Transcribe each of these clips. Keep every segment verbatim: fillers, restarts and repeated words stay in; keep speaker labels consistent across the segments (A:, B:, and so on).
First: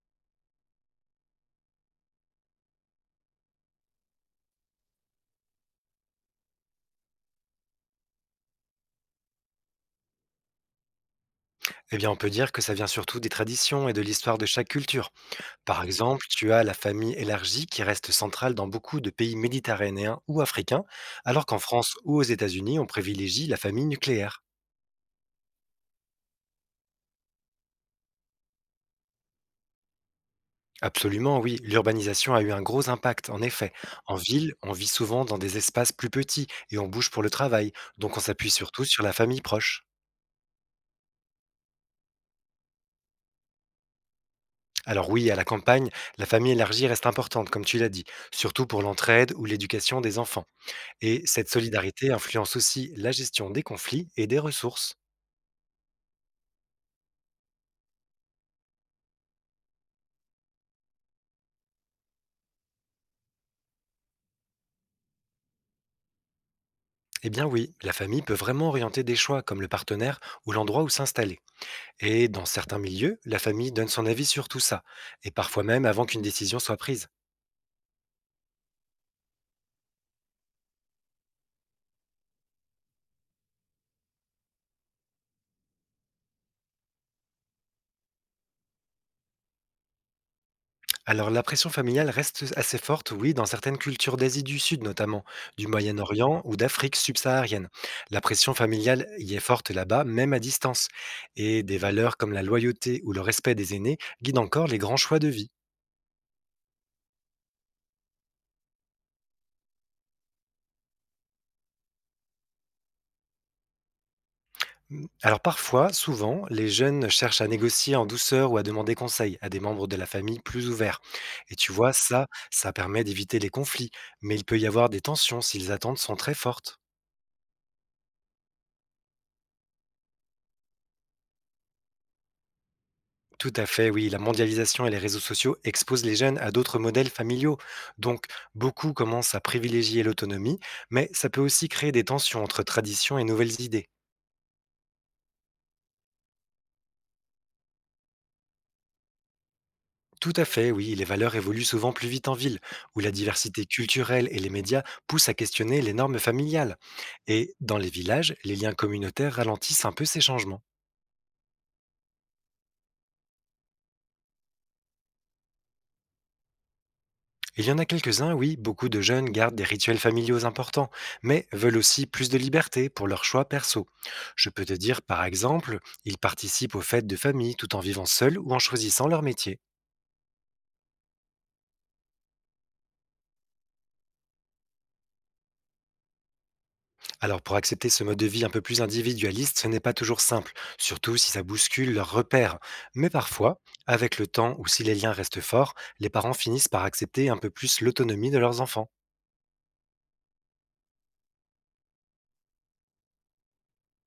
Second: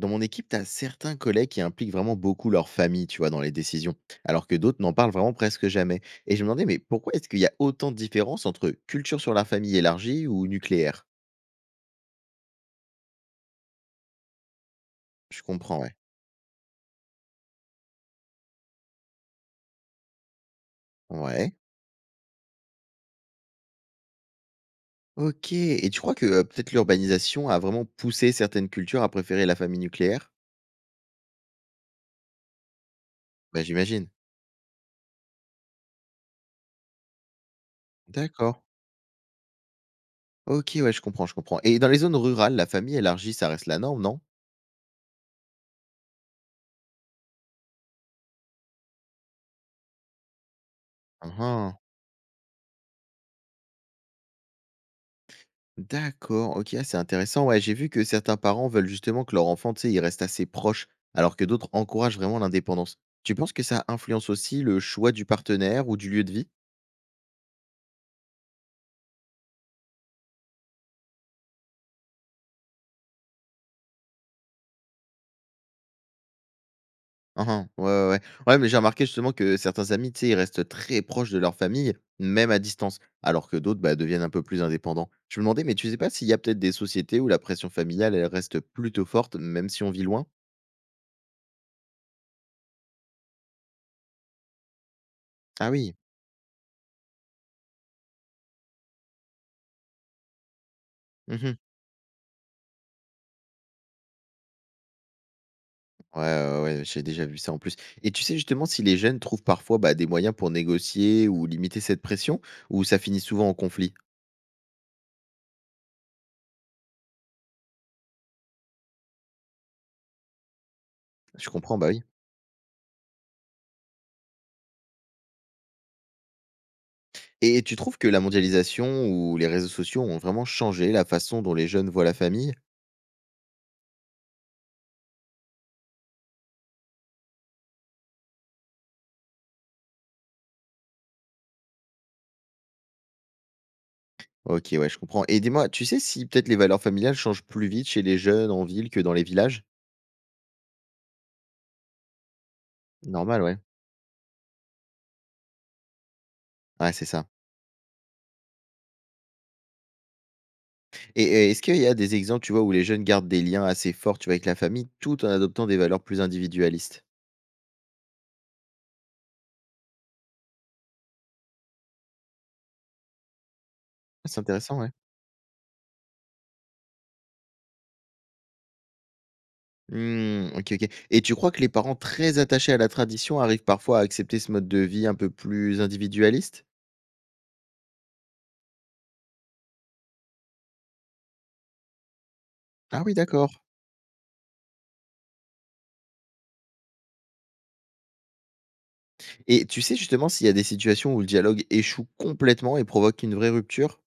A: Dans mon équipe, tu as certains collègues qui impliquent vraiment beaucoup leur famille, tu vois, dans les décisions, alors que d'autres n'en parlent vraiment presque jamais. Et je me demandais, mais pourquoi est-ce qu'il y a autant de différences entre culture sur la famille élargie ou nucléaire?
B: Eh bien, on peut dire que ça vient surtout des traditions et de l'histoire de chaque culture.
A: Je comprends,
B: Par
A: ouais.
B: exemple, tu as la famille élargie qui reste centrale dans beaucoup de pays méditerranéens ou africains, alors
A: Ouais.
B: qu'en France ou aux États-Unis, on privilégie la famille nucléaire.
A: Ok. Et tu crois que euh, peut-être l'urbanisation a vraiment poussé certaines cultures à préférer la famille nucléaire?
B: Absolument, oui, l'urbanisation a eu un gros impact, en
A: Bah,
B: effet.
A: j'imagine.
B: En ville, on vit souvent dans des espaces plus petits et on bouge pour le travail, donc on s'appuie
A: D'accord.
B: surtout sur la famille proche.
A: Ok, ouais, je comprends, je comprends. Et dans les zones rurales, la famille élargie, ça reste la norme, non?
B: Alors oui, à la campagne, la famille élargie reste importante, comme tu l'as dit, surtout pour l'entraide ou l'éducation des enfants. Et cette
A: Uhum.
B: solidarité influence aussi la gestion des conflits et des ressources.
A: D'accord, OK, ah, c'est intéressant. Ouais, j'ai vu que certains parents veulent justement que leur enfant, tu sais, il reste assez proche, alors que d'autres encouragent vraiment l'indépendance. Tu penses que ça influence aussi le choix du partenaire ou du lieu de vie?
B: Eh bien oui, la famille peut vraiment orienter des choix comme le partenaire ou l'endroit où s'installer. Et dans certains milieux, la famille donne son avis sur tout ça, et parfois même avant qu'une décision soit prise.
A: Hein, hein, ouais, ouais, ouais. Ouais, mais j'ai remarqué justement que certains amis, tu sais, ils restent très proches de leur famille, même à distance, alors que d'autres, bah, deviennent un peu plus indépendants. Je me demandais, mais tu sais pas s'il y a peut-être des sociétés où la pression familiale, elle reste plutôt forte, même si on vit loin?
B: Alors la pression familiale reste assez forte, oui, dans certaines cultures d'Asie du Sud notamment, du
A: Ah oui.
B: Moyen-Orient ou d'Afrique subsaharienne. La pression familiale y est forte là-bas, même à distance. Et des valeurs comme la loyauté ou le respect des aînés guident encore les grands choix de vie.
A: Ouais, ouais, ouais, j'ai déjà vu ça en plus. Et tu sais justement si les jeunes trouvent parfois bah, des moyens pour négocier ou limiter cette pression, ou ça finit souvent en conflit?
B: Mmh. Alors parfois, souvent, les jeunes cherchent à négocier en douceur ou à demander conseil à des membres de la famille plus ouverts.
A: Je
B: Et tu
A: comprends, bah
B: vois,
A: oui.
B: ça, ça permet d'éviter les conflits, mais il peut y avoir des tensions si les attentes sont très fortes.
A: Et tu trouves que la mondialisation ou les réseaux sociaux ont vraiment changé la façon dont les jeunes voient la famille?
B: Tout à fait, oui, la mondialisation et les réseaux sociaux exposent les jeunes à d'autres modèles familiaux. Donc, beaucoup commencent à privilégier l'autonomie, mais ça peut aussi créer des tensions entre traditions et nouvelles idées.
A: Ok, ouais, je comprends. Et dis-moi, tu sais si peut-être les valeurs familiales changent plus vite chez les jeunes en ville que dans les villages?
B: Tout à fait, oui, les valeurs évoluent souvent plus vite en ville, où la
A: Normal, ouais.
B: diversité culturelle et les médias poussent à questionner les normes familiales.
A: Ouais, c'est ça.
B: Et dans les villages, les liens communautaires ralentissent un peu ces changements.
A: Et, et est-ce qu'il y a des exemples, tu vois, où les jeunes gardent des liens assez forts, tu vois, avec la famille, tout en adoptant des valeurs plus individualistes?
B: Il y en a quelques-uns, oui, beaucoup de jeunes gardent des rituels familiaux importants, mais veulent aussi plus de liberté pour leurs choix perso.
A: Ah, c'est
B: Je peux te
A: intéressant, ouais.
B: dire, par exemple, ils participent aux fêtes de famille tout en vivant seuls ou en choisissant leur métier.
A: Mmh. OK, OK. Et tu crois que les parents très attachés à la tradition arrivent parfois à accepter ce mode de vie un peu plus individualiste?
B: Alors pour accepter ce mode de vie un peu plus individualiste, ce n'est pas toujours simple, surtout si ça bouscule leurs repères.
A: Ah
B: Mais
A: oui, d'accord.
B: parfois, avec le temps ou si les liens restent forts, les parents finissent par accepter un peu plus l'autonomie de leurs enfants.
A: Et tu sais justement s'il y a des situations où le dialogue échoue complètement et provoque une vraie rupture?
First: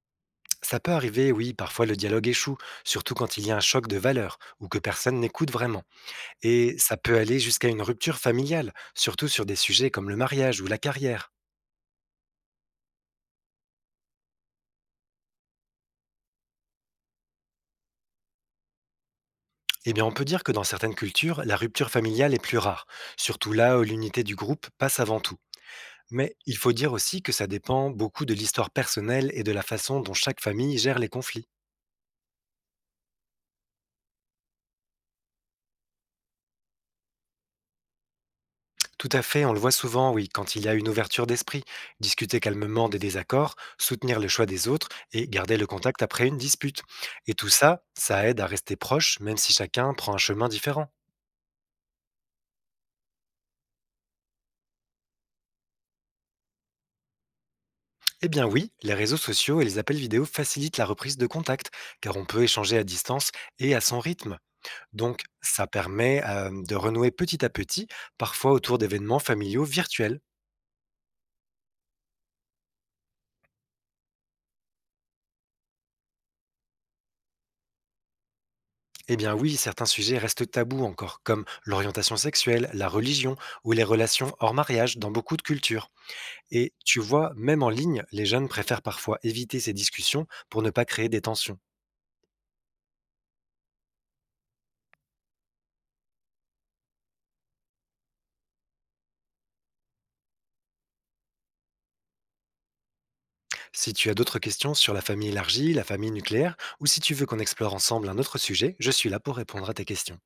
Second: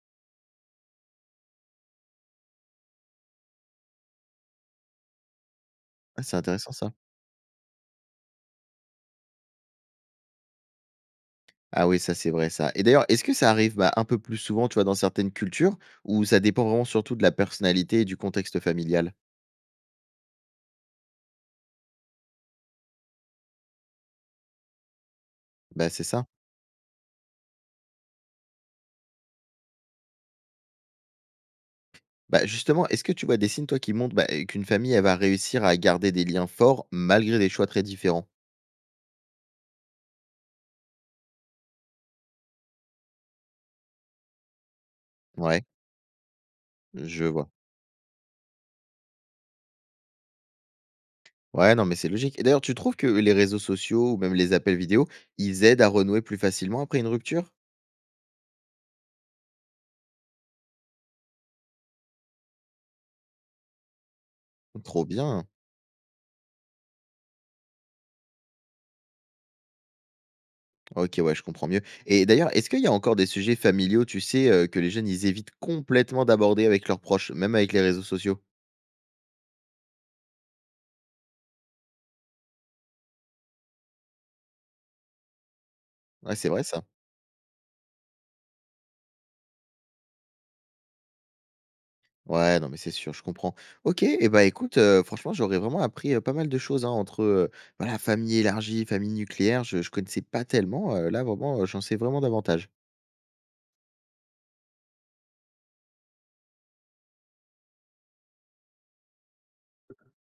B: Ça peut arriver, oui, parfois le dialogue échoue, surtout quand il y a un choc de valeurs ou que personne n'écoute vraiment.
A: Ah, c'est intéressant
B: Et
A: ça.
B: ça peut aller jusqu'à une rupture familiale, surtout sur des sujets comme le mariage ou la carrière.
A: Ah oui, ça c'est vrai ça. Et d'ailleurs, est-ce que ça arrive, bah, un peu plus souvent, tu vois, dans certaines cultures ou ça dépend vraiment surtout de la personnalité et du contexte familial?
B: Eh bien, on peut dire que dans certaines cultures, la rupture familiale est plus rare, surtout là où l'unité du groupe passe avant tout.
A: Bah, c'est ça.
B: Mais il faut dire aussi que ça dépend beaucoup de l'histoire personnelle et de la façon dont chaque famille gère les conflits.
A: Bah, justement, est-ce que tu vois des signes, toi, qui montrent, bah, qu'une famille, elle va réussir à garder des liens forts malgré des choix très différents?
B: Tout à fait, on le voit souvent, oui, quand il y a une ouverture d'esprit, discuter calmement des désaccords, soutenir le choix des autres et garder
A: Ouais,
B: le contact après une dispute.
A: je
B: Et tout
A: vois.
B: ça, ça aide à rester proche, même si chacun prend un chemin différent.
A: Ouais, non, mais c'est logique. Et d'ailleurs, tu trouves que les réseaux sociaux ou même les appels vidéo, ils aident à renouer plus facilement après une rupture?
B: Eh bien oui, les réseaux sociaux et les appels vidéo facilitent la reprise de contact, car on peut échanger à distance et à son rythme.
A: Trop
B: Donc,
A: bien.
B: ça permet euh, de renouer petit à petit, parfois autour d'événements familiaux virtuels.
A: Ok, ouais, je comprends mieux. Et d'ailleurs, est-ce qu'il y a encore des sujets familiaux, tu sais, euh, que les jeunes, ils évitent complètement d'aborder avec leurs proches, même avec les réseaux sociaux?
B: Eh bien oui, certains sujets restent tabous encore, comme l'orientation sexuelle, la religion ou les relations hors mariage dans beaucoup de cultures.
A: Ouais, c'est vrai
B: Et
A: ça.
B: tu vois, même en ligne, les jeunes préfèrent parfois éviter ces discussions pour ne pas créer des tensions.
A: Ouais, non, mais c'est sûr, je comprends. Ok, et bah écoute, euh, franchement, j'aurais vraiment appris euh, pas mal de choses hein, entre euh, voilà, famille élargie, famille nucléaire, je, je connaissais pas tellement. Euh, là, vraiment, euh, j'en sais vraiment davantage.
B: Si tu as d'autres questions sur la famille élargie, la famille nucléaire, ou si tu veux qu'on explore ensemble un autre sujet, je suis là pour répondre à tes questions.